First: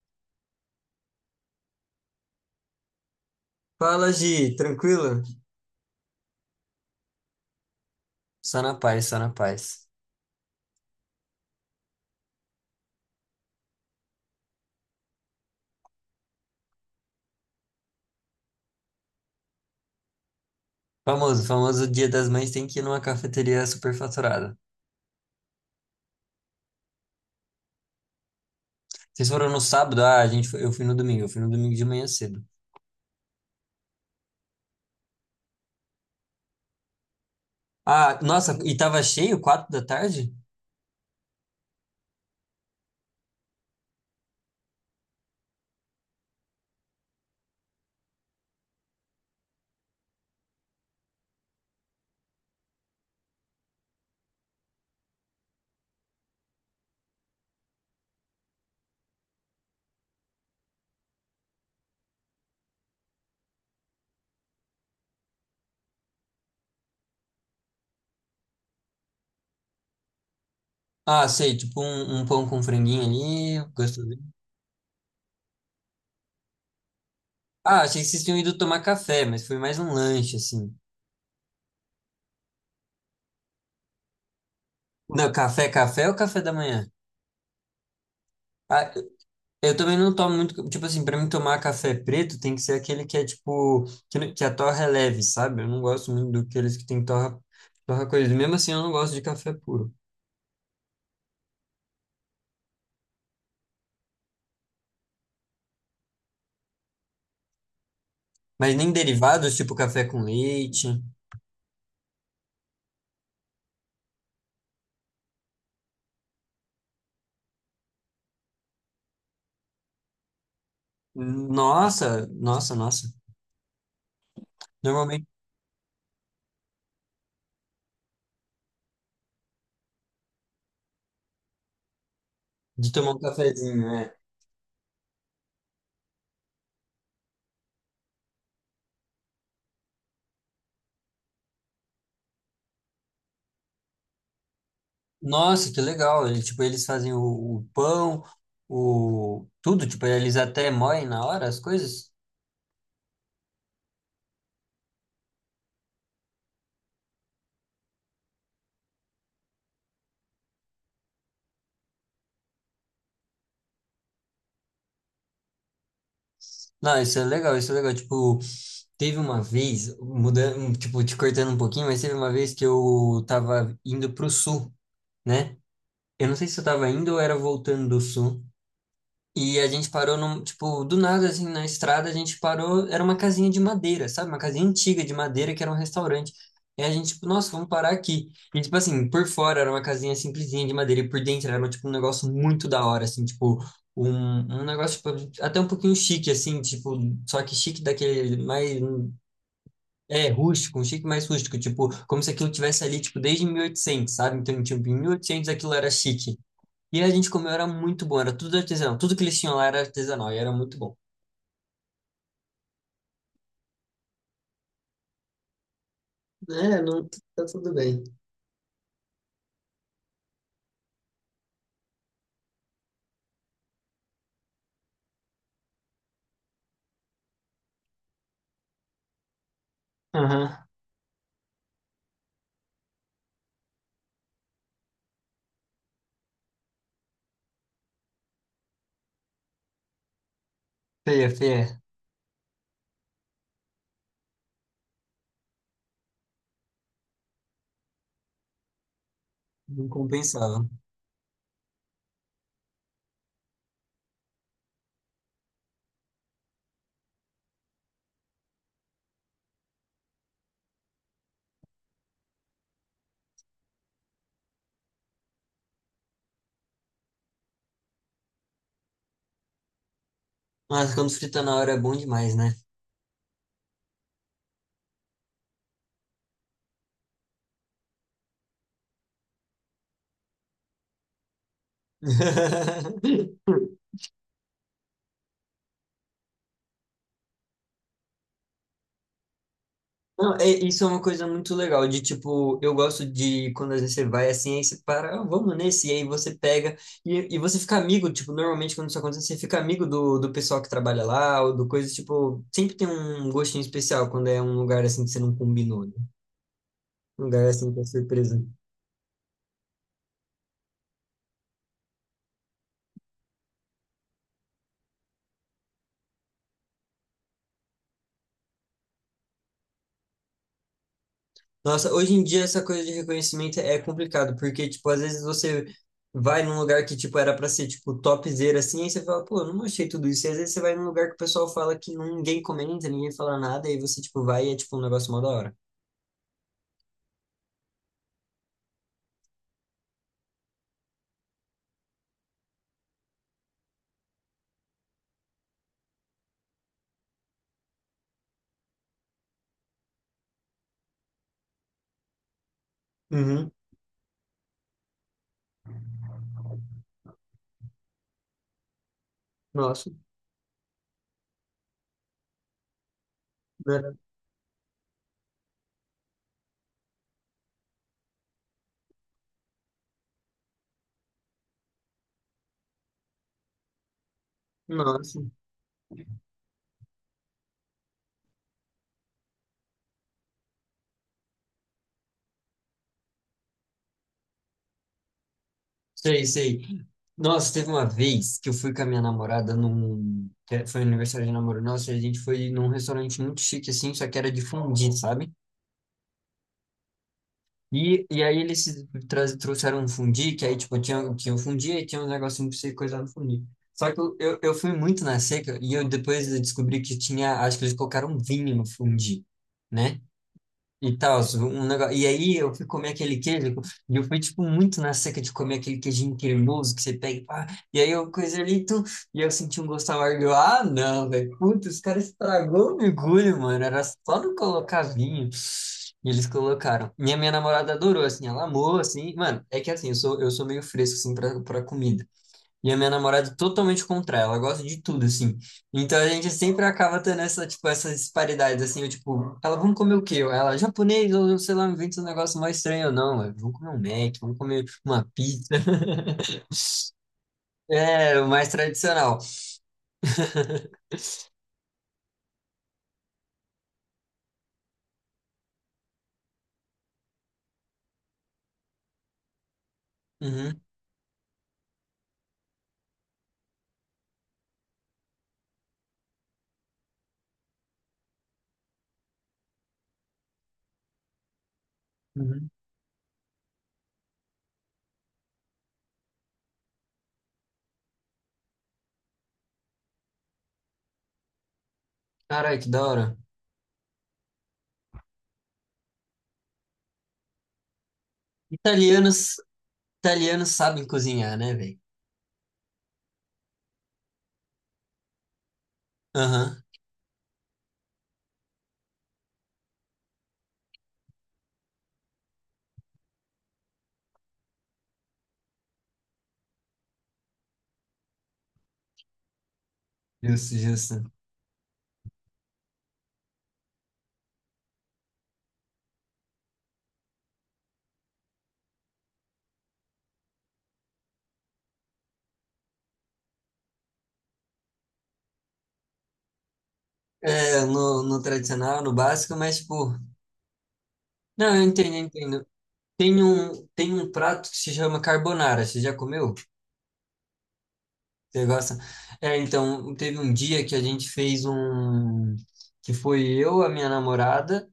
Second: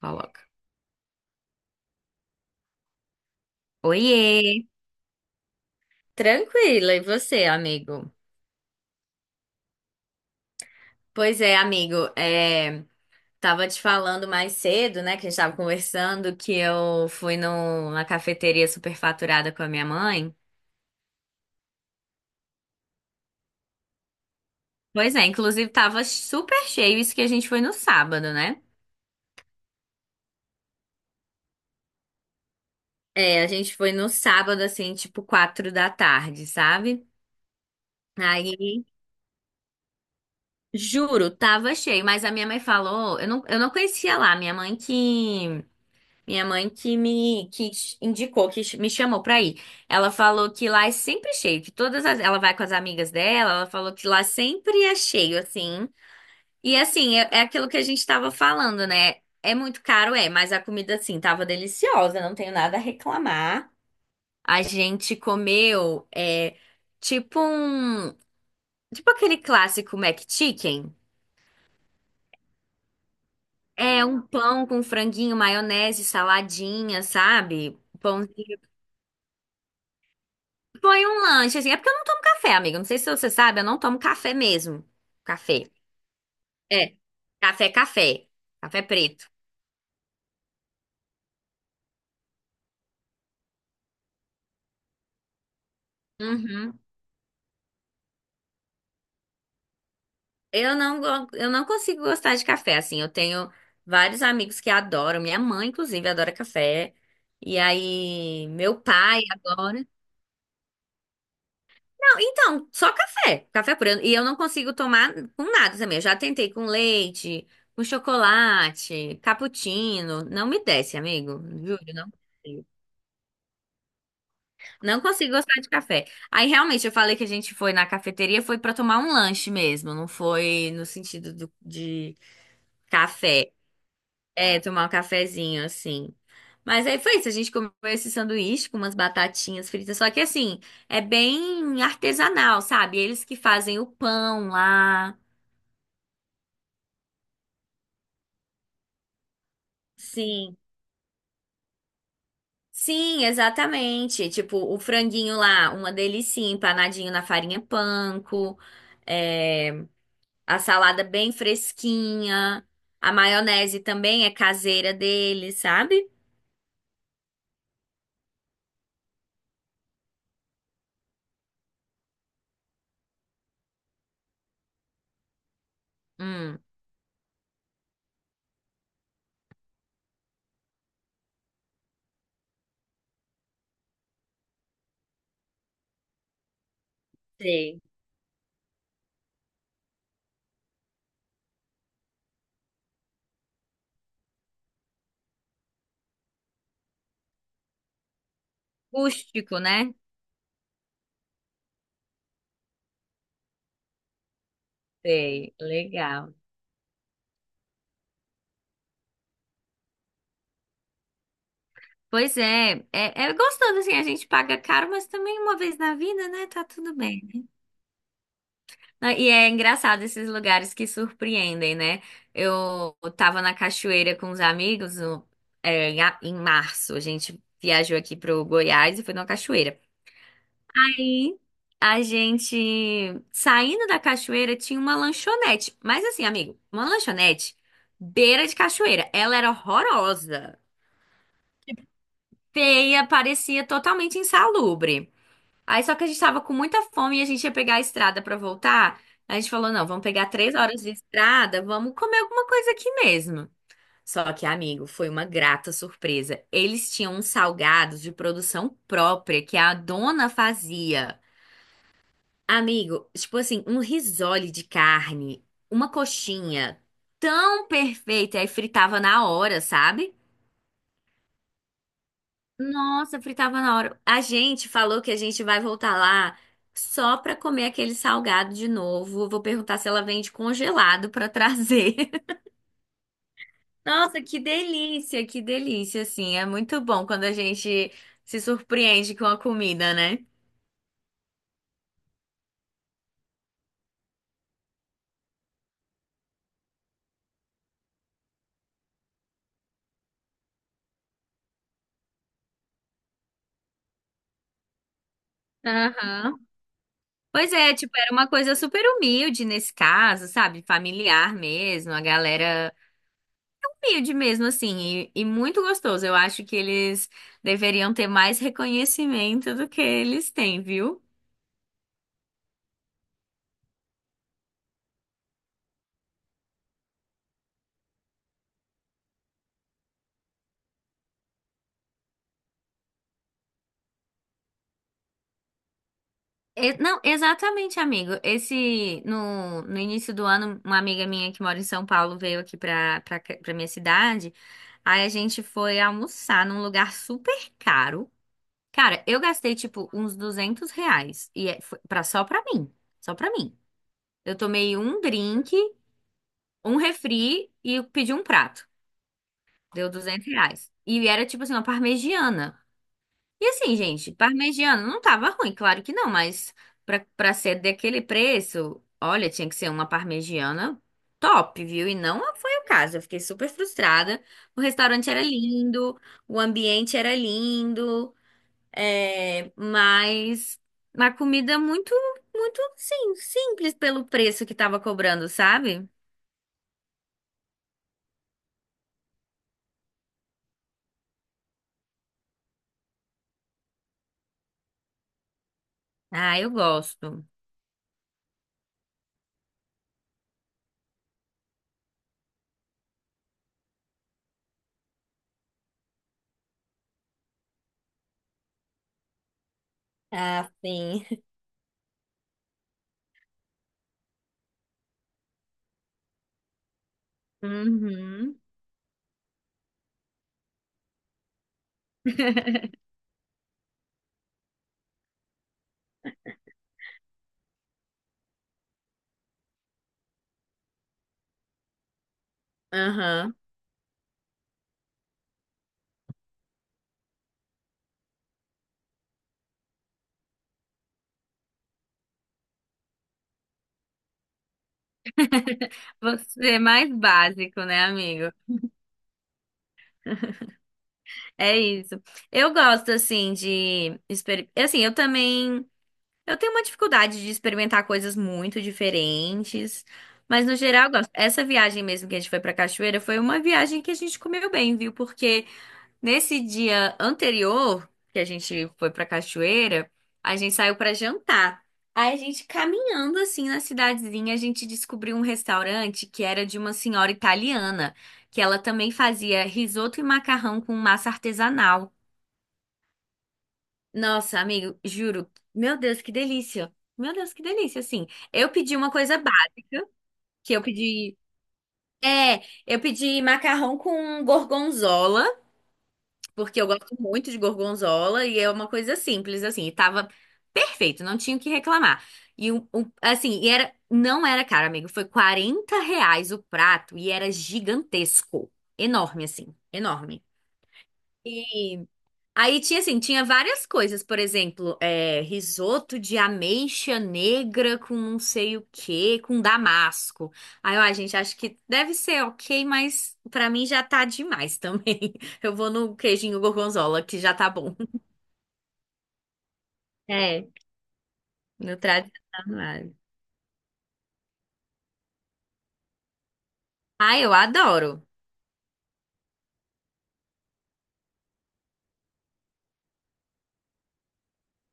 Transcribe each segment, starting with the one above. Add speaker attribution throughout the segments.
Speaker 1: Coloca.
Speaker 2: Fala, Gi,
Speaker 1: Oiê!
Speaker 2: tranquilo?
Speaker 1: Tranquila, e você, amigo?
Speaker 2: Só na paz, só na paz.
Speaker 1: Pois é, amigo, é, tava te falando mais cedo, né, que a gente tava conversando, que eu fui numa cafeteria superfaturada com a minha mãe.
Speaker 2: Famoso Dia das Mães tem que ir numa cafeteria superfaturada.
Speaker 1: Pois é, inclusive tava super cheio, isso que a gente foi no sábado, né?
Speaker 2: Vocês foram no sábado? Ah, eu fui no domingo, eu fui no domingo de manhã cedo.
Speaker 1: É, a gente foi no sábado, assim, tipo 4 da tarde, sabe?
Speaker 2: Ah, nossa, e
Speaker 1: Aí,
Speaker 2: tava cheio, quatro da tarde?
Speaker 1: juro, tava cheio, mas a minha mãe falou, eu não conhecia lá, minha mãe que Minha mãe que me que indicou, que me chamou pra ir. Ela falou que lá é sempre cheio, que todas as, ela vai com as amigas dela, ela falou que lá sempre é cheio, assim. E assim, é, é aquilo que a gente tava falando, né? É muito caro, é, mas a comida, assim, tava deliciosa, não tenho nada a reclamar. A gente comeu, é, tipo um, tipo aquele clássico McChicken.
Speaker 2: Ah, sei, um pão com franguinho ali,
Speaker 1: É um
Speaker 2: gostosinho.
Speaker 1: pão com franguinho, maionese, saladinha, sabe?
Speaker 2: Ah, achei que
Speaker 1: Pão
Speaker 2: vocês tinham ido tomar café, mas foi mais um lanche, assim.
Speaker 1: Foi um lanche, assim. É porque eu não tomo café, amiga. Não sei se você sabe, eu não tomo café mesmo.
Speaker 2: Não, café,
Speaker 1: Café.
Speaker 2: café ou café da
Speaker 1: É.
Speaker 2: manhã?
Speaker 1: Café, café. Café
Speaker 2: Ah,
Speaker 1: preto.
Speaker 2: eu também não tomo muito, tipo assim, pra mim tomar café preto tem que ser aquele que é tipo, que, não- que a torra é leve, sabe? Eu não gosto muito daqueles
Speaker 1: Uhum.
Speaker 2: que tem torra, torra coisa. Mesmo assim, eu não gosto de café puro.
Speaker 1: Eu não consigo gostar de café, assim. Eu tenho vários amigos que adoram. Minha mãe, inclusive, adora café. E aí,
Speaker 2: Mas
Speaker 1: meu
Speaker 2: nem
Speaker 1: pai
Speaker 2: derivados, tipo
Speaker 1: adora.
Speaker 2: café com leite.
Speaker 1: Não, então, só café. Café preto. E eu não consigo tomar com nada também. Eu já tentei com leite, com chocolate, cappuccino. Não me desce, amigo. Juro, não.
Speaker 2: Nossa, nossa, nossa.
Speaker 1: Não
Speaker 2: Normalmente
Speaker 1: consigo gostar de café. Aí realmente eu falei que a gente foi na cafeteria, foi pra tomar um lanche mesmo, não foi no sentido de
Speaker 2: de tomar um
Speaker 1: café.
Speaker 2: cafezinho, é.
Speaker 1: É, tomar um cafezinho assim. Mas aí foi isso, a gente comeu esse sanduíche com umas batatinhas fritas, só que assim, é bem artesanal, sabe? Eles que fazem o pão lá.
Speaker 2: Nossa, que legal. Ele, tipo, eles fazem o pão, o tudo, tipo, eles
Speaker 1: Sim.
Speaker 2: até moem na hora as coisas.
Speaker 1: Sim, exatamente. Tipo, o franguinho lá, uma delícia, empanadinho na farinha panko. É... A salada bem fresquinha. A maionese também é caseira dele, sabe?
Speaker 2: Não, isso é legal, isso é legal. Tipo, teve uma vez, mudando, tipo, te cortando um pouquinho, mas teve uma vez que eu tava indo pro sul, né? Eu não sei
Speaker 1: Hum,
Speaker 2: se eu tava indo ou era voltando do sul. E a gente parou num, tipo, do nada, assim, na estrada, a gente parou, era uma casinha de madeira, sabe? Uma casinha antiga de madeira que era um restaurante. E a gente, tipo, nossa, vamos
Speaker 1: sei.
Speaker 2: parar aqui. E, tipo assim, por fora era uma casinha simplesinha de madeira e por dentro era, tipo, um negócio muito da hora, assim, tipo, um, um negócio, tipo, até um pouquinho chique, assim, tipo, só que chique daquele mais
Speaker 1: Rústico, né?
Speaker 2: é, rústico, um chique mais rústico, tipo, como se aquilo tivesse ali, tipo, desde 1800, sabe? Então, tipo, em 1800
Speaker 1: Sei.
Speaker 2: aquilo era
Speaker 1: Legal.
Speaker 2: chique. E a gente comeu, era muito bom, era tudo artesanal. Tudo que eles tinham lá era artesanal e era muito bom.
Speaker 1: Pois é, é, é gostoso assim, a gente paga caro, mas também uma vez na vida, né? Tá
Speaker 2: É,
Speaker 1: tudo
Speaker 2: não, tá
Speaker 1: bem.
Speaker 2: tudo bem.
Speaker 1: Ah, e é engraçado esses lugares que surpreendem, né? Eu tava na cachoeira com os amigos é, em, em março, a gente viajou aqui pro Goiás e foi numa cachoeira.
Speaker 2: Aham.
Speaker 1: Aí a gente saindo da cachoeira tinha uma lanchonete. Mas assim, amigo, uma lanchonete beira de cachoeira. Ela era horrorosa,
Speaker 2: Feia, feia.
Speaker 1: feia, parecia totalmente insalubre. Aí só que a gente tava com muita fome e a gente ia pegar a estrada pra voltar. A gente falou, não,
Speaker 2: Não
Speaker 1: vamos pegar três
Speaker 2: compensava.
Speaker 1: horas de estrada, vamos comer alguma coisa aqui mesmo. Só que, amigo, foi uma grata surpresa. Eles tinham uns salgados de produção própria que a dona fazia. Amigo, tipo assim, um risole de carne, uma coxinha tão perfeita, aí fritava na hora, sabe?
Speaker 2: Mas quando frita na hora é bom demais, né?
Speaker 1: Nossa, fritava na hora. A gente falou que a gente vai voltar lá só pra comer aquele salgado de novo. Vou perguntar se ela vende congelado pra trazer. Nossa, que delícia, assim. É muito bom quando a gente se surpreende com a comida, né?
Speaker 2: Não, é- isso é uma coisa muito legal, de tipo, eu gosto de quando às vezes você vai assim, aí você para, "Ah, vamos nesse, e aí você pega, e você fica amigo, tipo, normalmente quando isso acontece, você fica amigo do, do pessoal que trabalha lá, ou do coisa, tipo, sempre tem um gostinho especial quando é um lugar assim que você não combinou, né?
Speaker 1: Aham.
Speaker 2: Um lugar
Speaker 1: Pois
Speaker 2: assim
Speaker 1: é,
Speaker 2: que é
Speaker 1: tipo, era uma
Speaker 2: surpresa.
Speaker 1: coisa super humilde nesse caso, sabe? Familiar mesmo, a galera humilde mesmo, assim, e muito gostoso. Eu acho que eles deveriam ter mais reconhecimento do que eles têm, viu?
Speaker 2: Nossa, hoje em dia essa coisa de reconhecimento é complicado, porque, tipo, às vezes você vai num lugar que, tipo, era pra ser, tipo, topzera, assim, aí você fala, pô, eu não achei tudo isso. E às vezes você vai num lugar que o pessoal fala que ninguém comenta, ninguém fala nada, e aí você, tipo, vai e é, tipo, um negócio mó da hora.
Speaker 1: Não, exatamente, amigo. Esse, no, no início do ano, uma amiga minha que mora em São Paulo veio aqui pra minha cidade. Aí a gente foi almoçar num lugar super caro. Cara, eu gastei, tipo, uns R$ 200 e foi pra, só pra mim. Só pra
Speaker 2: Uhum.
Speaker 1: mim. Eu tomei um drink, um refri e pedi um prato. Deu
Speaker 2: Nossa,
Speaker 1: R$ 200. E era tipo assim, uma parmegiana. E assim,
Speaker 2: era-
Speaker 1: gente, parmegiana não tava ruim, claro que não, mas pra ser daquele preço, olha, tinha que ser uma parmegiana top, viu? E não foi o caso. Eu fiquei super frustrada. O restaurante
Speaker 2: nossa.
Speaker 1: era lindo, o ambiente era lindo, é, mas uma comida muito, muito, sim, simples pelo preço que tava cobrando, sabe?
Speaker 2: Sei, sei. Nossa, teve uma vez que eu fui com a minha namorada num... que Foi aniversário de namoro nosso, e a gente foi num restaurante muito chique, assim, só que era de fondue, sabe?
Speaker 1: Ah, eu gosto.
Speaker 2: E aí eles se tra- trouxeram um fundi, que aí, tipo, tinha um fundi e tinha um negocinho pra você coisar no fundi. Só que eu fui muito na seca e eu depois eu descobri que tinha, acho que eles colocaram vinho no fundi, né?
Speaker 1: Ah,
Speaker 2: E
Speaker 1: sim.
Speaker 2: tal, um negócio. E aí eu fui comer aquele queijo, e eu fui, tipo, muito na seca de comer aquele queijinho cremoso que você pega e pá. E aí eu
Speaker 1: Uhum.
Speaker 2: coisa ali, tum, e eu senti um gosto amargo. Eu, ah, não, velho. Puta, os caras estragou o mergulho, mano. Era só não colocar vinho. E eles colocaram. Minha namorada adorou, assim, ela amou, assim. Mano, é que assim, eu sou meio fresco, assim, pra comida. E a minha namorada
Speaker 1: Aham.
Speaker 2: é totalmente contra ela, ela gosta de tudo, assim. Então a gente sempre acaba tendo essa, tipo, essas disparidades, assim, eu, tipo, ela, vamos comer o quê? Ela, japonês, ou sei lá, inventa um negócio mais estranho ou não, eu, vamos comer um Mac, vamos comer uma pizza.
Speaker 1: Você é mais básico, né,
Speaker 2: É, o
Speaker 1: amigo?
Speaker 2: mais tradicional.
Speaker 1: É isso. Eu gosto, assim, de... Assim, eu também... Eu tenho uma dificuldade de experimentar coisas muito diferentes, mas no
Speaker 2: Uhum,
Speaker 1: geral eu gosto. Essa viagem mesmo que a gente foi pra Cachoeira foi uma viagem que a gente comeu bem, viu? Porque nesse dia anterior, que a gente foi pra cachoeira, a gente saiu pra jantar. Aí a gente
Speaker 2: uhum.
Speaker 1: caminhando assim na cidadezinha, a gente descobriu um restaurante que era de uma senhora italiana, que ela também fazia risoto e macarrão com massa artesanal.
Speaker 2: Caralho, que da hora.
Speaker 1: Nossa, amigo, juro, meu Deus, que delícia. Meu Deus, que delícia, assim. Eu pedi uma coisa
Speaker 2: Italianos,
Speaker 1: básica,
Speaker 2: italianos
Speaker 1: que eu
Speaker 2: sabem
Speaker 1: pedi,
Speaker 2: cozinhar, né, velho?
Speaker 1: é, eu pedi macarrão com gorgonzola. Porque
Speaker 2: Aham.
Speaker 1: eu gosto muito de gorgonzola e é uma coisa simples, assim, e tava perfeito, não tinha o que reclamar. E assim, e era, não era caro, amigo, foi R$ 40 o prato e era gigantesco, enorme, assim, enorme.
Speaker 2: Justo, justo.
Speaker 1: E aí tinha assim, tinha várias coisas, por exemplo, é, risoto de ameixa negra com não sei o quê, com damasco. Aí, ó, gente, acho que deve ser ok, mas pra mim já tá demais também. Eu vou no queijinho gorgonzola, que já tá
Speaker 2: É,
Speaker 1: bom.
Speaker 2: no tradicional, no básico, mas, tipo,
Speaker 1: É,
Speaker 2: não,
Speaker 1: no
Speaker 2: eu entendo.
Speaker 1: tradicional.
Speaker 2: Tem um prato que se chama carbonara. Você já comeu?
Speaker 1: Ah, eu adoro,
Speaker 2: Você gosta? É, então, teve um dia que a gente fez um. Que foi eu, a minha namorada,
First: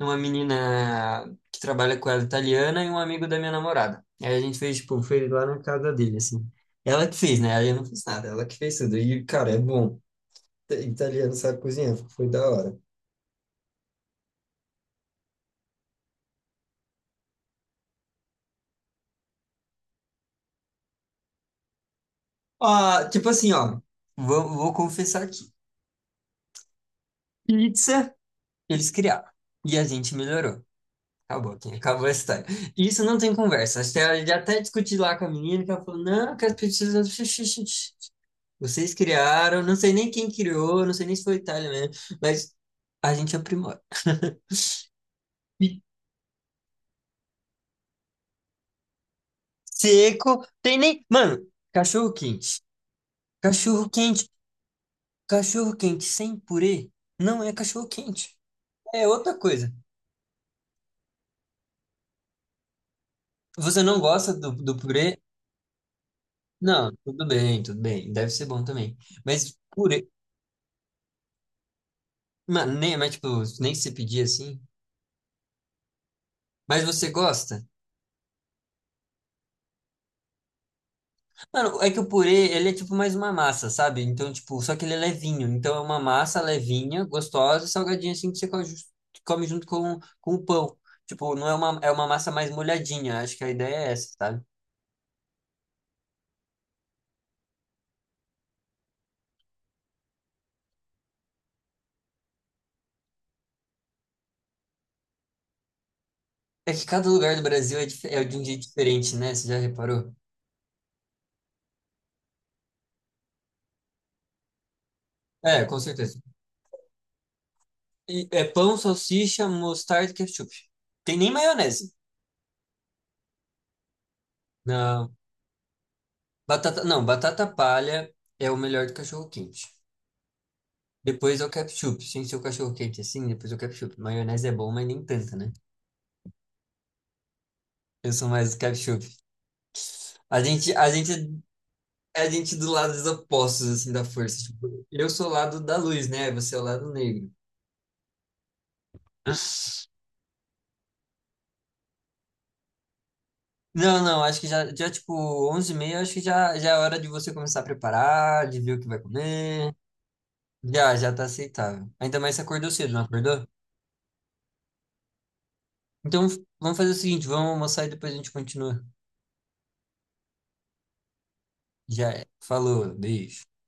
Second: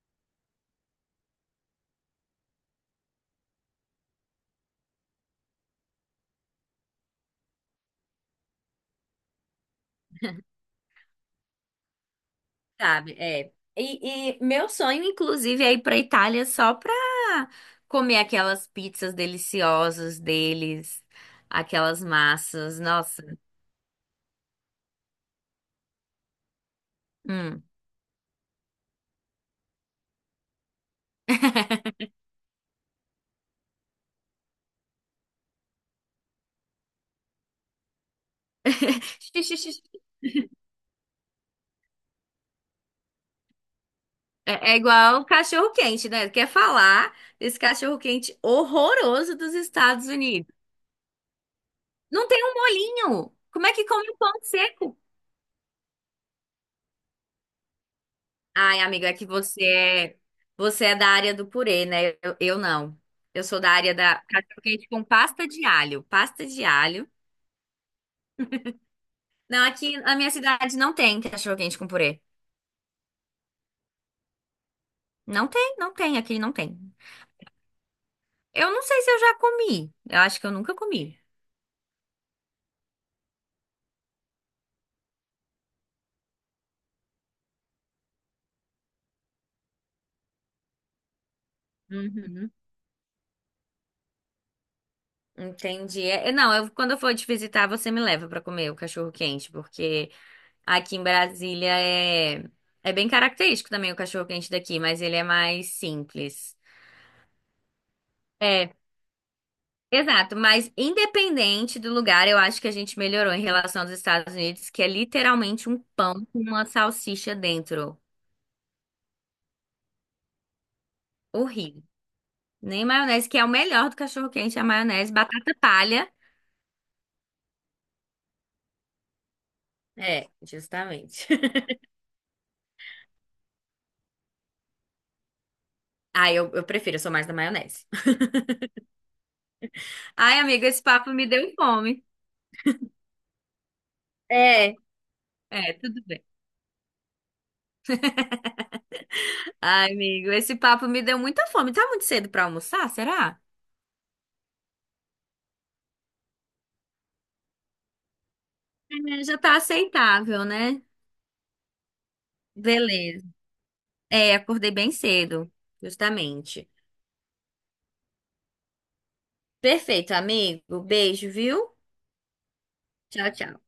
Speaker 2: uma menina que trabalha com ela italiana e um amigo da minha namorada. Aí a gente fez, tipo, fez lá na casa dele, assim. Ela que fez, né? Aí eu não fiz nada, ela que fez tudo. E, cara, é bom. Italiano sabe cozinhar, foi da hora.
Speaker 1: sabe? É. E, e meu sonho, inclusive, é ir pra Itália só pra comer aquelas pizzas deliciosas deles, aquelas massas.
Speaker 2: Ó,
Speaker 1: Nossa.
Speaker 2: tipo assim, ó. Vou confessar aqui.
Speaker 1: Hum.
Speaker 2: Pizza, eles criaram. E a gente melhorou. Acabou, Kim, acabou a história. Isso não tem conversa. Acho que ela já até discutiu lá com a menina, que ela falou, não, que as pessoas... Vocês criaram, não sei nem quem criou, não sei nem se foi Itália mesmo, mas a gente aprimora.
Speaker 1: É, é igual cachorro quente, né? Quer falar desse cachorro quente horroroso dos Estados
Speaker 2: Seco,
Speaker 1: Unidos?
Speaker 2: tem nem... Mano, cachorro
Speaker 1: Não tem um
Speaker 2: quente.
Speaker 1: molinho. Como é que
Speaker 2: Cachorro
Speaker 1: come um
Speaker 2: quente,
Speaker 1: pão seco?
Speaker 2: cachorro quente sem purê não é cachorro quente.
Speaker 1: Ai,
Speaker 2: É
Speaker 1: amiga, é que
Speaker 2: outra coisa.
Speaker 1: você é da área do purê, né? Eu não. Eu sou da
Speaker 2: Você
Speaker 1: área
Speaker 2: não
Speaker 1: da
Speaker 2: gosta
Speaker 1: cachorro
Speaker 2: do
Speaker 1: quente com
Speaker 2: purê?
Speaker 1: pasta de alho. Pasta de
Speaker 2: Não,
Speaker 1: alho.
Speaker 2: tudo bem, tudo bem. Deve ser bom também. Mas
Speaker 1: Não, aqui
Speaker 2: purê...
Speaker 1: na minha cidade não tem cachorro quente com purê.
Speaker 2: Mano, nem, mas tipo, nem se pedir assim...
Speaker 1: Não tem, não tem, aqui não tem.
Speaker 2: Mas você gosta?
Speaker 1: Eu não sei se eu já comi. Eu acho que eu nunca comi.
Speaker 2: Mano, é que o purê, ele é tipo mais uma massa, sabe? Então, tipo, só que ele é levinho. Então, é uma massa levinha, gostosa, salgadinha, assim, que come junto com o pão. Tipo, não é uma, é uma massa mais
Speaker 1: Uhum.
Speaker 2: molhadinha. Acho que a ideia é essa, sabe?
Speaker 1: Entendi. É, é, não, eu, quando eu for te visitar, você me leva pra comer o cachorro quente, porque aqui em Brasília é, é bem característico também o cachorro quente daqui, mas ele é mais simples.
Speaker 2: É que cada lugar do Brasil é, dif- é de um jeito
Speaker 1: É,
Speaker 2: diferente, né? Você já reparou?
Speaker 1: exato. Mas independente do lugar, eu acho que a gente melhorou em relação aos Estados Unidos, que é
Speaker 2: É,
Speaker 1: literalmente
Speaker 2: com
Speaker 1: um
Speaker 2: certeza.
Speaker 1: pão com uma salsicha dentro.
Speaker 2: E é pão, salsicha, mostarda e ketchup. Tem nem
Speaker 1: Horrível.
Speaker 2: maionese.
Speaker 1: Nem maionese, que é o melhor do cachorro quente, é a maionese,
Speaker 2: Não.
Speaker 1: batata palha.
Speaker 2: Batata, não, batata palha é o melhor do cachorro-quente.
Speaker 1: É, justamente.
Speaker 2: Depois é o ketchup. Tem que ser o cachorro quente assim, depois é o ketchup. Maionese é bom, mas nem tanta, né?
Speaker 1: Ah, eu prefiro, eu sou mais da maionese.
Speaker 2: Eu sou mais do ketchup.
Speaker 1: Ai,
Speaker 2: A
Speaker 1: amiga,
Speaker 2: gente,
Speaker 1: esse
Speaker 2: a
Speaker 1: papo me
Speaker 2: gente,
Speaker 1: deu fome.
Speaker 2: é a gente do lado dos opostos, assim, da força.
Speaker 1: É,
Speaker 2: Tipo, eu sou o lado
Speaker 1: é,
Speaker 2: da
Speaker 1: tudo
Speaker 2: luz,
Speaker 1: bem.
Speaker 2: né? Você é o lado negro.
Speaker 1: Ai, amigo, esse papo me deu muita fome. Tá muito cedo pra almoçar, será?
Speaker 2: Não, não, acho que já, já tipo, onze e 30 acho que já, já é hora de você começar a preparar, de ver o que vai
Speaker 1: É, já tá
Speaker 2: comer.
Speaker 1: aceitável, né?
Speaker 2: Já, já tá aceitável. Ainda mais se acordou cedo, não
Speaker 1: Beleza.
Speaker 2: acordou?
Speaker 1: É, acordei bem cedo,
Speaker 2: Então,
Speaker 1: justamente.
Speaker 2: vamos fazer o seguinte, vamos almoçar e depois a gente continua.
Speaker 1: Perfeito, amigo. Beijo, viu?
Speaker 2: Já é. Falou,
Speaker 1: Tchau,
Speaker 2: beijo.
Speaker 1: tchau.